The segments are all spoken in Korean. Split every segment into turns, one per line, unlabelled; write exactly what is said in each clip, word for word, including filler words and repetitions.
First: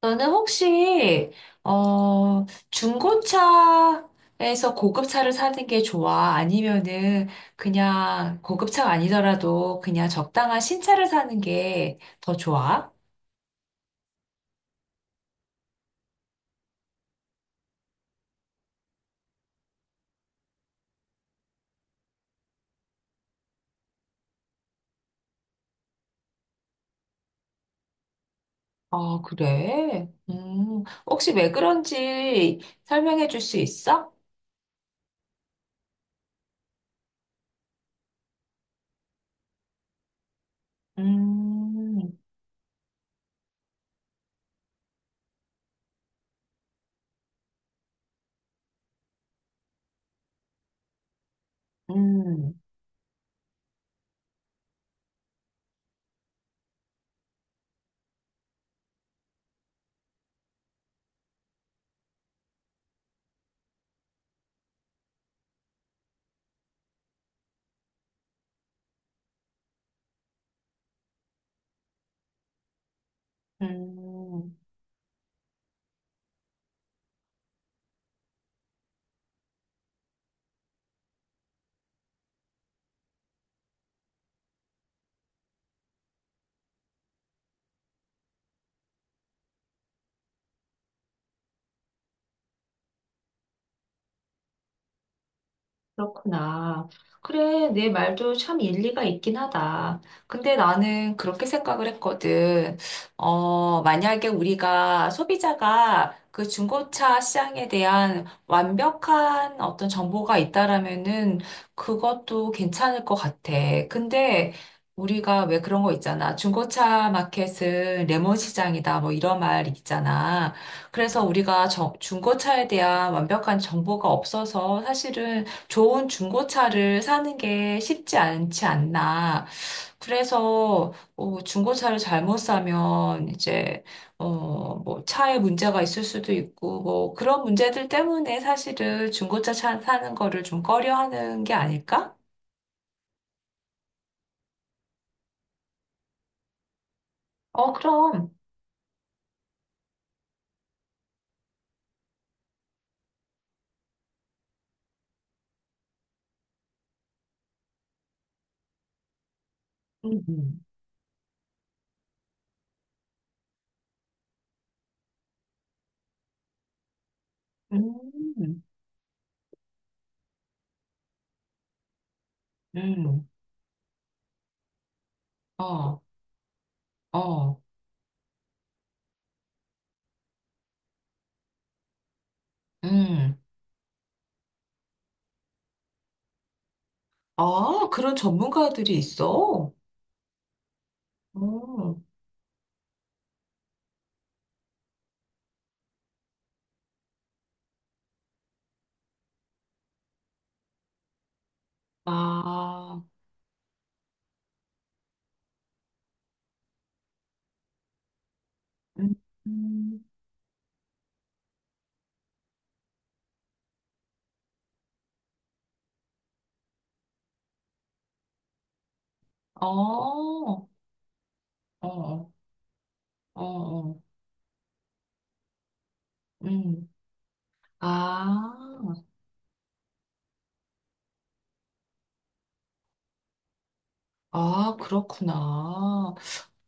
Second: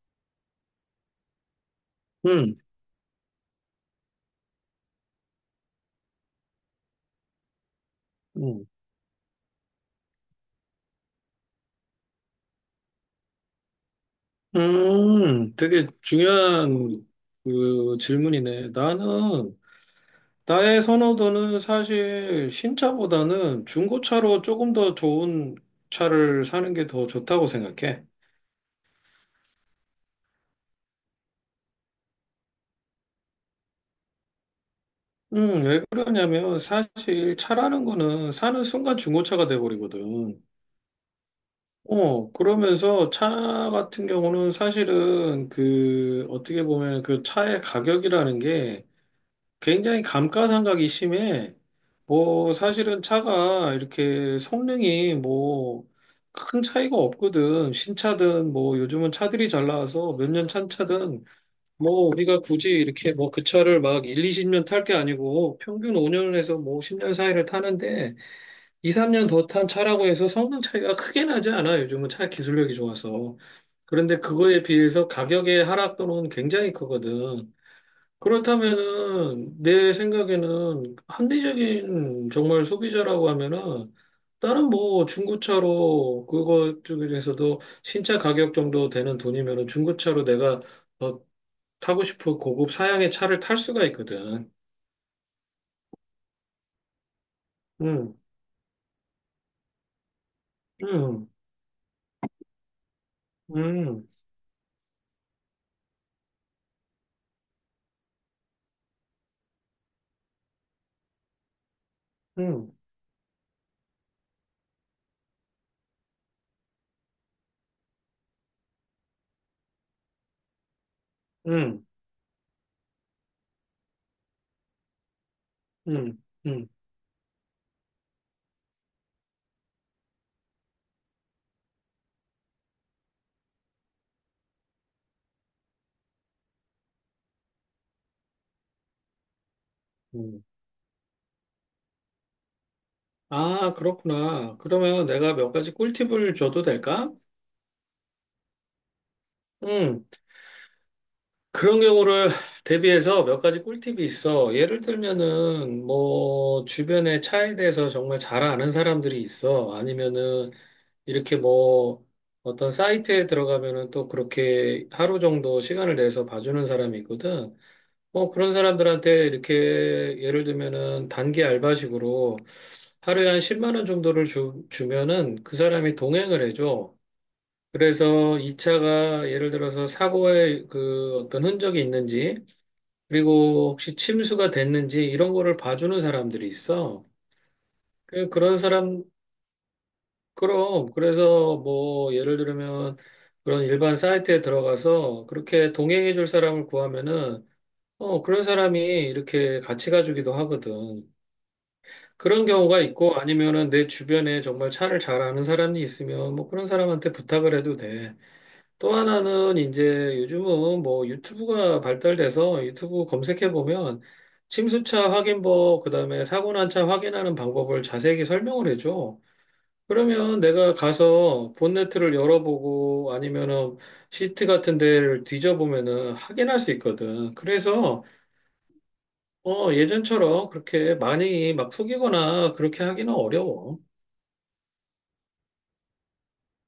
너는 혹시 어
음,
중고차에서 고급차를 사는 게 좋아? 아니면은 그냥
음,
고급차가 아니더라도 그냥 적당한 신차를 사는 게 더 좋아?
음, 되게 중요한 그 질문이네. 나는, 나의 선호도는 사실 신차보다는 중고차로 조금 더 좋은 차를 사는 게 더 좋다고 생각해.
아, 그래? 음, 혹시 왜 그런지 설명해 줄 수 있어?
음, 왜 그러냐면 사실 차라는 거는 사는 순간 중고차가 돼버리거든.
음.
어, 그러면서 차 같은 경우는 사실은 그 어떻게 보면 그 차의 가격이라는 게 굉장히 감가상각이 심해. 뭐,
음.
사실은 차가 이렇게 성능이 뭐, 큰 차이가 없거든. 신차든 뭐, 요즘은 차들이 잘 나와서 몇 년 찬 차든 뭐, 우리가 굳이 이렇게 뭐, 그 차를 막 일, 이십 년 탈 게 아니고 평균 오 년에서 뭐, 십 년 사이를 타는데 이, 삼 년 더 탄 차라고 해서 성능 차이가 크게 나지 않아. 요즘은 차 기술력이 좋아서. 그런데
음.
그거에 비해서 가격의 하락 또는 굉장히 크거든. 그렇다면은 내 생각에는 합리적인 정말 소비자라고 하면은 다른 뭐 중고차로 그거 쪽에서도 신차 가격 정도 되는 돈이면은 중고차로 내가 더 타고 싶은 고급 사양의 차를 탈 수가 있거든.
그렇구나. 그래, 내
음,
말도 참 일리가 있긴 하다. 근데 나는
음,
그렇게 생각을 했거든. 어,
음,
만약에 우리가 소비자가 그 중고차 시장에 대한 완벽한 어떤 정보가 있다라면은 그것도
음,
괜찮을 것 같아. 근데 우리가 왜 그런 거 있잖아. 중고차 마켓은 레몬 시장이다. 뭐 이런 말 있잖아. 그래서 우리가
음,
저- 중고차에 대한 완벽한 정보가 없어서 사실은 좋은
음, 음,
중고차를 사는 게 쉽지 않지 않나. 그래서 어, 중고차를 잘못 사면 이제 어, 뭐 차에 문제가 있을 수도 있고 뭐 그런 문제들 때문에 사실은 중고차 차- 사는 거를
음.
좀 꺼려하는 게 아닐까?
아, 그렇구나. 그러면 내가 몇 가지 꿀팁을 줘도 될까?
어, 그럼.
응, 그런 경우를 대비해서 몇 가지 꿀팁이 있어. 예를 들면은 뭐 주변에 차에 대해서 정말 잘 아는 사람들이 있어. 아니면은
음.
이렇게 뭐 어떤 사이트에 들어가면은 또 그렇게 하루 정도 시간을 내서 봐주는 사람이 있거든. 뭐 그런
음.
사람들한테 이렇게 예를 들면은 단기 알바식으로
음.
하루에 한 십만 원 정도를 주, 주면은 그 사람이
어.
동행을 해줘.
어.
그래서 이 차가 예를 들어서 사고의 그 어떤 흔적이 있는지
음.
그리고 혹시 침수가 됐는지 이런 거를 봐주는 사람들이 있어.
아, 그런
그- 그런
전문가들이
사람,
있어?
그럼. 그래서
음.
뭐 예를 들면 그런 일반 사이트에 들어가서 그렇게 동행해 줄 사람을 구하면은 어, 그런 사람이 이렇게 같이 가주기도 하거든. 그런 경우가
아.
있고 아니면은 내 주변에 정말 차를 잘 아는 사람이 있으면 뭐 그런 사람한테 부탁을 해도 돼. 또
음.
하나는
음.
이제 요즘은 뭐 유튜브가 발달돼서 유튜브 검색해 보면 침수차 확인법, 그다음에 사고 난 차 확인하는 방법을 자세히 설명을 해줘. 그러면
어.
내가 가서
어.
본네트를
어.
열어보고
어.
아니면은
어.
시트 같은 데를 뒤져보면은 확인할 수
음.
있거든. 그래서
아,
어 예전처럼 그렇게 많이 막 속이거나 그렇게 하기는 어려워.
아, 그렇구나.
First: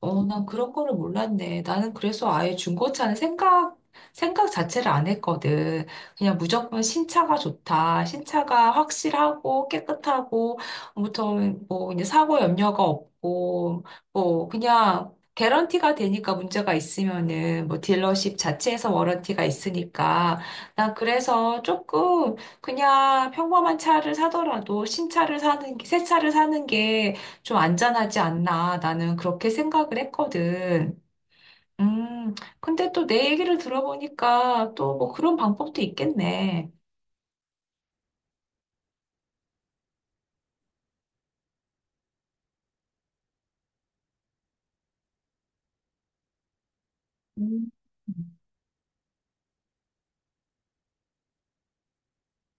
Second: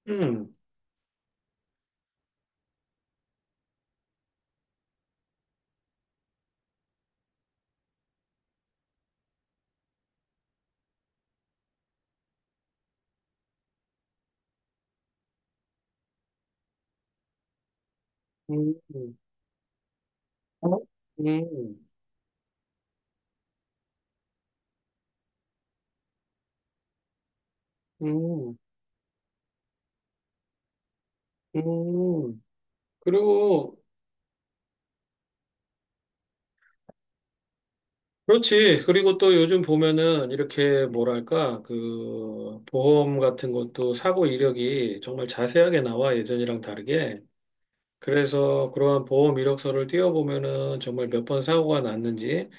어, 난
음.
그런 거를 몰랐네. 나는 그래서 아예 중고차는 생각, 생각 자체를 안 했거든. 그냥 무조건 신차가 좋다. 신차가 확실하고 깨끗하고, 아무튼 뭐 이제 사고 염려가 없고, 뭐 그냥 개런티가 되니까 문제가 있으면은 뭐 딜러십
음.
자체에서
음.
워런티가 있으니까. 난 그래서
음.
조금 그냥 평범한 차를 사더라도 신차를 사는 게, 새 차를 사는 게 좀 안전하지
음.
않나. 나는 그렇게 생각을 했거든. 음,
음.
근데 또 내 얘기를
그리고
들어보니까 또 뭐 그런 방법도 있겠네.
그렇지. 그리고 또 요즘 보면은 이렇게 뭐랄까, 그, 보험 같은 것도 사고 이력이 정말 자세하게 나와, 예전이랑 다르게.
음.
그래서 그러한 보험 이력서를 띄워보면은 정말 몇 번 사고가 났는지,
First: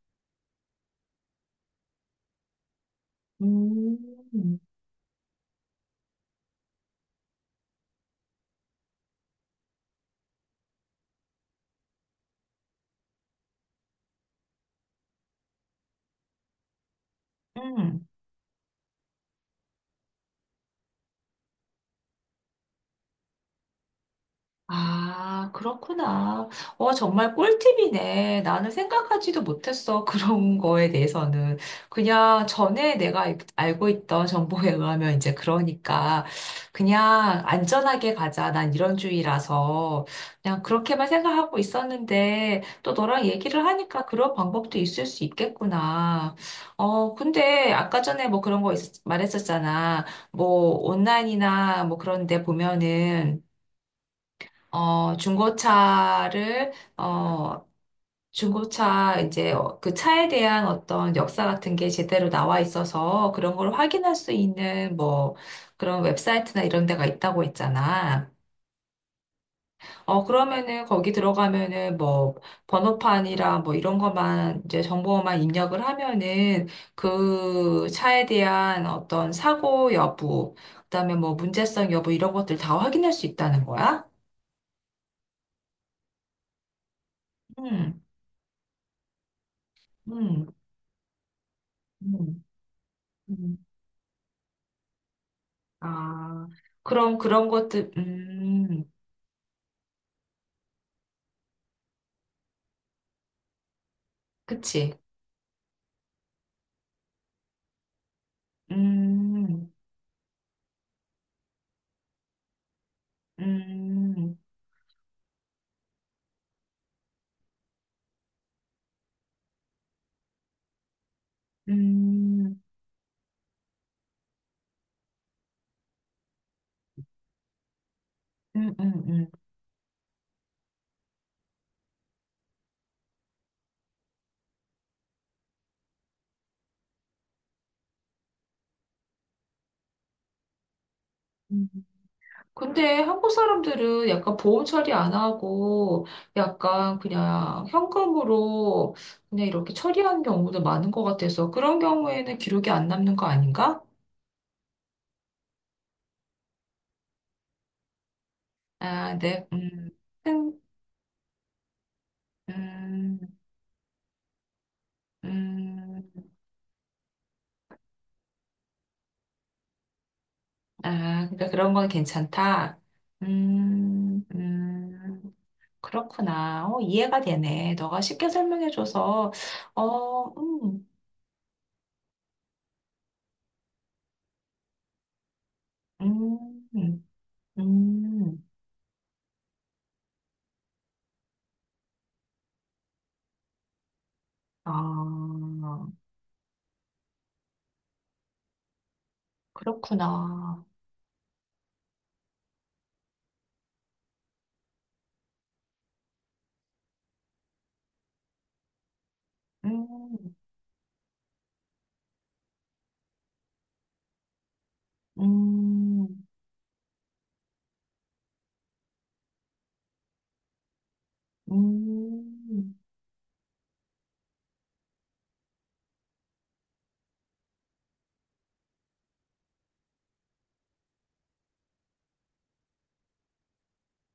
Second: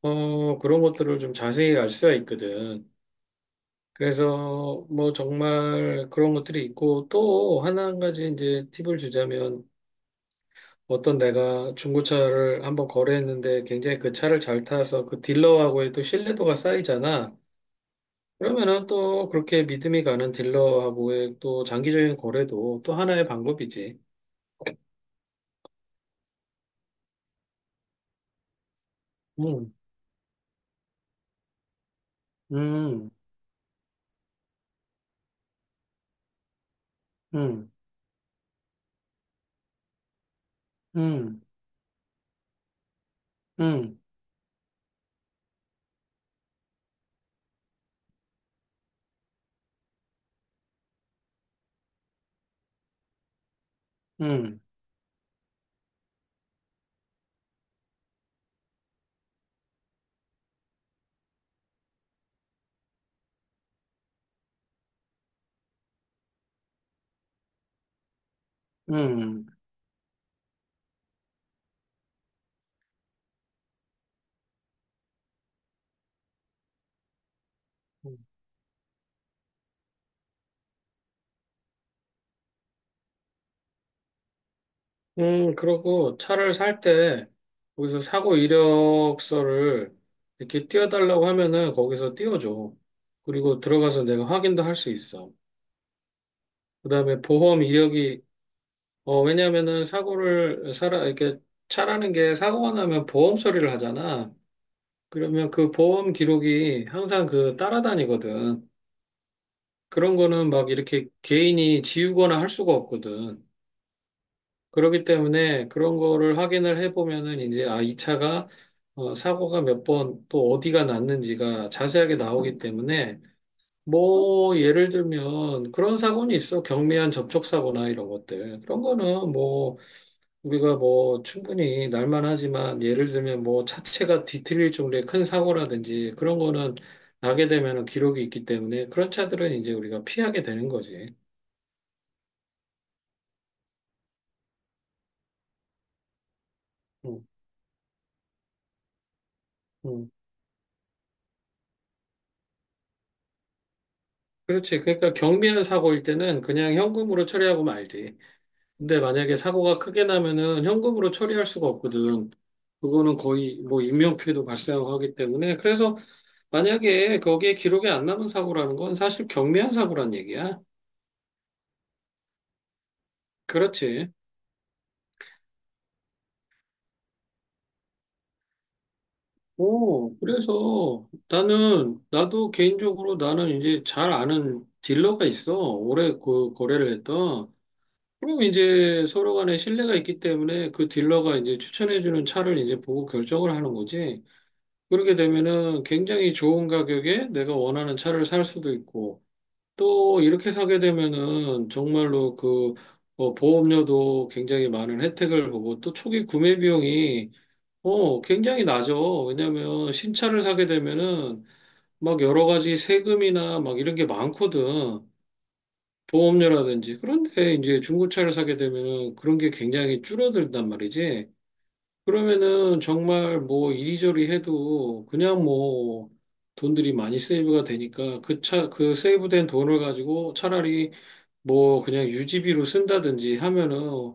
어, 그런 것들을 좀 자세히 알 수가 있거든.
음.
그래서 뭐 정말 그런 것들이 있고 또 하나 한 가지 이제 팁을 주자면 어떤 내가 중고차를 한번 거래했는데 굉장히 그 차를 잘 타서 그 딜러하고의 또 신뢰도가 쌓이잖아.
음.
그러면은 또 그렇게 믿음이 가는 딜러하고의 또 장기적인 거래도 또 하나의 방법이지.
아, 그렇구나. 어, 정말 꿀팁이네. 나는 생각하지도
음,
못했어. 그런 거에 대해서는. 그냥 전에
음,
내가 알- 고 있던 정보에 의하면 이제 그러니까 그냥
음,
안전하게 가자. 난 이런 주의라서 그냥 그렇게만
음,
생각하고 있었는데 또 너랑 얘기를
음,
하니까 그런 방법도 있을 수 있겠구나. 어, 근데 아까 전에 뭐 그런 거 있- 말했었잖아. 뭐 온라인이나 뭐 그런 데 보면은
음,
어, 중고차를, 어, 중고차 이제 어, 그 차에 대한 어떤 역사 같은 게 제대로 나와 있어서 그런 걸 확인할 수 있는 뭐 그런 웹사이트나 이런 데가 있다고 했잖아.
음.
어, 그러면은 거기 들어가면은 뭐 번호판이랑 뭐 이런 것만 이제 정보만 입력을 하면은 그 차에 대한 어떤 사고 여부, 그다음에 뭐 문제성 여부 이런 것들 다 확인할 수 있다는 거야?
음, 그러고 차를 살 때
음.
거기서 사고 이력서를
음.
이렇게 띄워달라고 하면은 거기서
음.
띄워줘. 그리고
음.
들어가서 내가 확인도 할 수 있어.
아, 그럼
그다음에
그런
보험
것들.
이력이
음.
어 왜냐면은 사고를 살아 이렇게 차라는 게 사고가 나면 보험 처리를 하잖아.
그치.
그러면 그 보험 기록이 항상 그 따라다니거든.
음.
그런 거는 막 이렇게 개인이 지우거나 할 수가 없거든.
음.
그렇기 때문에 그런 거를 확인을 해보면은 이제 아, 이 차가 어, 사고가 몇 번 또 어디가 났는지가 자세하게
음.
나오기
음.
때문에 뭐 예를 들면 그런 사고는 있어. 경미한 접촉사고나 이런 것들.
음.
그런
음.
거는 뭐 우리가 뭐 충분히 날만 하지만 예를 들면 뭐 차체가 뒤틀릴 정도의 큰 사고라든지 그런 거는 나게 되면은 기록이 있기 때문에 그런 차들은 이제 우리가 피하게 되는 거지.
음. 근데 한국 사람들은 약간 보험 처리 안 하고 약간
음,
그냥 현금으로 그냥 이렇게
음.
처리하는 경우도 많은 것 같아서 그런 경우에는 기록이 안 남는 거 아닌가?
그렇지. 그러니까 경미한 사고일 때는 그냥 현금으로 처리하고 말지. 근데
아,
만약에
네.
사고가
음.
크게
음.
나면은 현금으로 처리할 수가 없거든. 그거는
음.
거의 뭐 인명피해도 발생하고 하기 때문에 그래서
음.
만약에 거기에 기록이 안 남은 사고라는 건 사실 경미한 사고란 얘기야.
아, 그러니까 그런 건 괜찮다.
그렇지.
음. 음. 그렇구나. 어, 이해가 되네. 너가 쉽게 설명해줘서,
오,
어. 음.
그래서 나는, 나도 개인적으로 나는 이제 잘 아는 딜러가 있어. 오래 그
음.
거래를 했던. 그럼
음.
이제 서로 간에 신뢰가 있기 때문에 그 딜러가 이제 추천해주는 차를 이제 보고 결정을 하는 거지. 그렇게 되면은
아,
굉장히 좋은 가격에 내가 원하는 차를 살 수도 있고, 또 이렇게
그렇구나.
사게 되면은 정말로 그, 어, 보험료도 굉장히 많은 혜택을 보고, 또 초기 구매 비용이 어, 굉장히 낮죠. 왜냐면
음.
신차를 사게 되면은 막 여러 가지 세금이나 막 이런 게 많거든.
음.
보험료라든지. 그런데 이제 중고차를 사게 되면은 그런 게 굉장히 줄어들단 말이지.
음.
그러면은 정말 뭐 이리저리 해도 그냥 뭐 돈들이 많이 세이브가 되니까 그 차, 그 세이브된 돈을 가지고 차라리 뭐 그냥 유지비로 쓴다든지 하면은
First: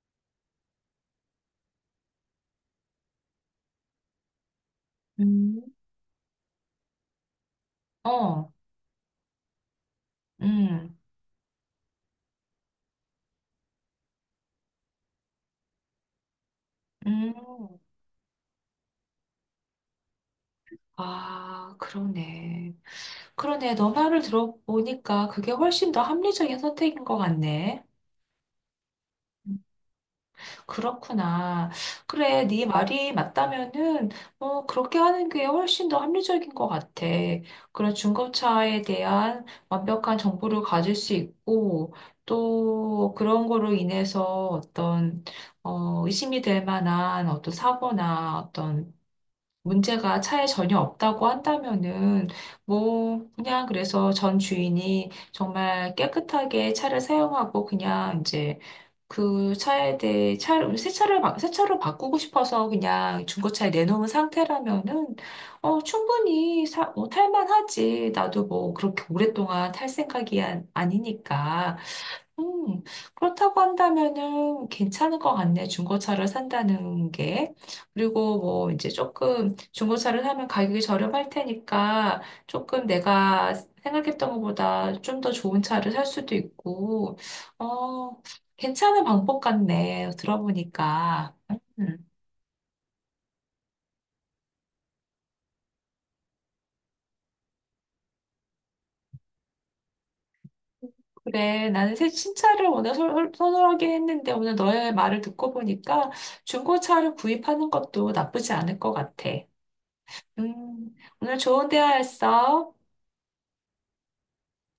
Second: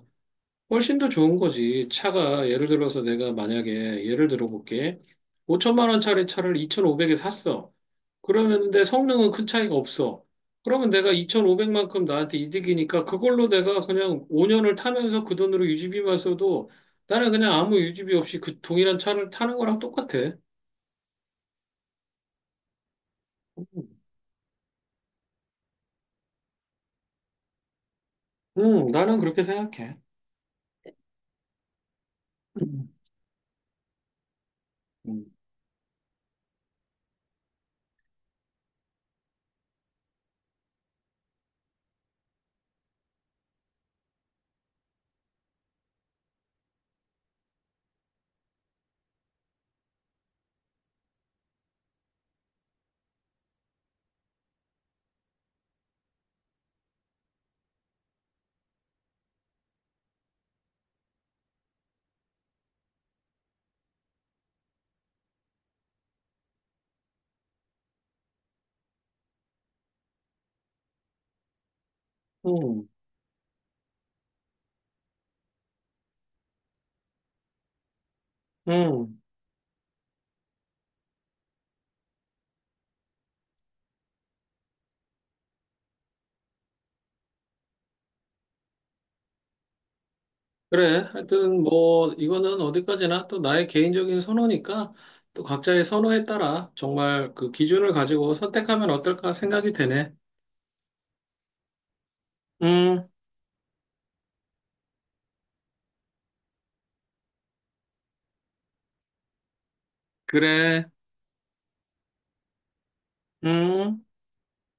훨씬 더 좋은 거지. 차가 예를 들어서 내가 만약에 예를 들어 볼게.
음.
오천만 원짜리 차를 이천오백에 샀어. 그러
어.
면 내 성능은 큰 차이가 없어. 그러면
음.
내가 이천오백만큼 나한테 이득이니까 그걸로 내가 그냥 오 년을 타면서 그 돈으로 유지비만 써도 나는 그냥 아무
음.
유지비 없이 그 동일한 차를 타는 거랑 똑같아.
아, 그러네. 그러네.
음,
너 말을 들어보니까 그게 훨씬 더 합리적인 선택인 것 같네.
음, 나는 그렇게 생각해.
그렇구나. 그래, 네
음,
말이 맞다면은 어, 그렇게 하는 게 훨씬 더 합리적인 것 같아. 그런 중고차에 대한 완벽한 정보를 가질 수 있고 또 그런 거로 인해서 어떤 어, 의심이 될 만한 어떤 사고나 어떤 문제가 차에 전혀 없다고 한다면은 뭐 그냥 그래서 전 주인이 정말 깨끗하게 차를 사용하고 그냥 이제 그 차에 대해 차를 새 차를 바- 새 차로 바꾸고 싶어서 그냥 중고차에 내놓은 상태라면은 어 충분히 사, 어, 탈만하지. 나도 뭐 그렇게 오랫동안 탈 생각이 안, 아니니까. 음,
음,
그렇다고 한다면은 괜찮을 것 같네. 중고차를 산다는 게. 그리고 뭐 이제
음.
조금 중고차를 사면 가격이 저렴할 테니까 조금 내가 생각했던 것보다 좀 더 좋은 차를 살 수도 있고, 어, 괜찮은 방법 같네.
그래.
들어보니까.
하여튼
음,
뭐 이거는 어디까지나 또 나의 개인적인 선호니까 또 각자의 선호에 따라 정말 그 기준을 가지고 선택하면 어떨까 생각이 되네.
그래. 나는 새 신차를 오늘
음,
설- 선호하긴 했는데 오늘 너의 말을 듣고 보니까 중고차를 구입하는 것도 나쁘지 않을 것 같아.
그래.
음, 오늘 좋은 대화였어.
음.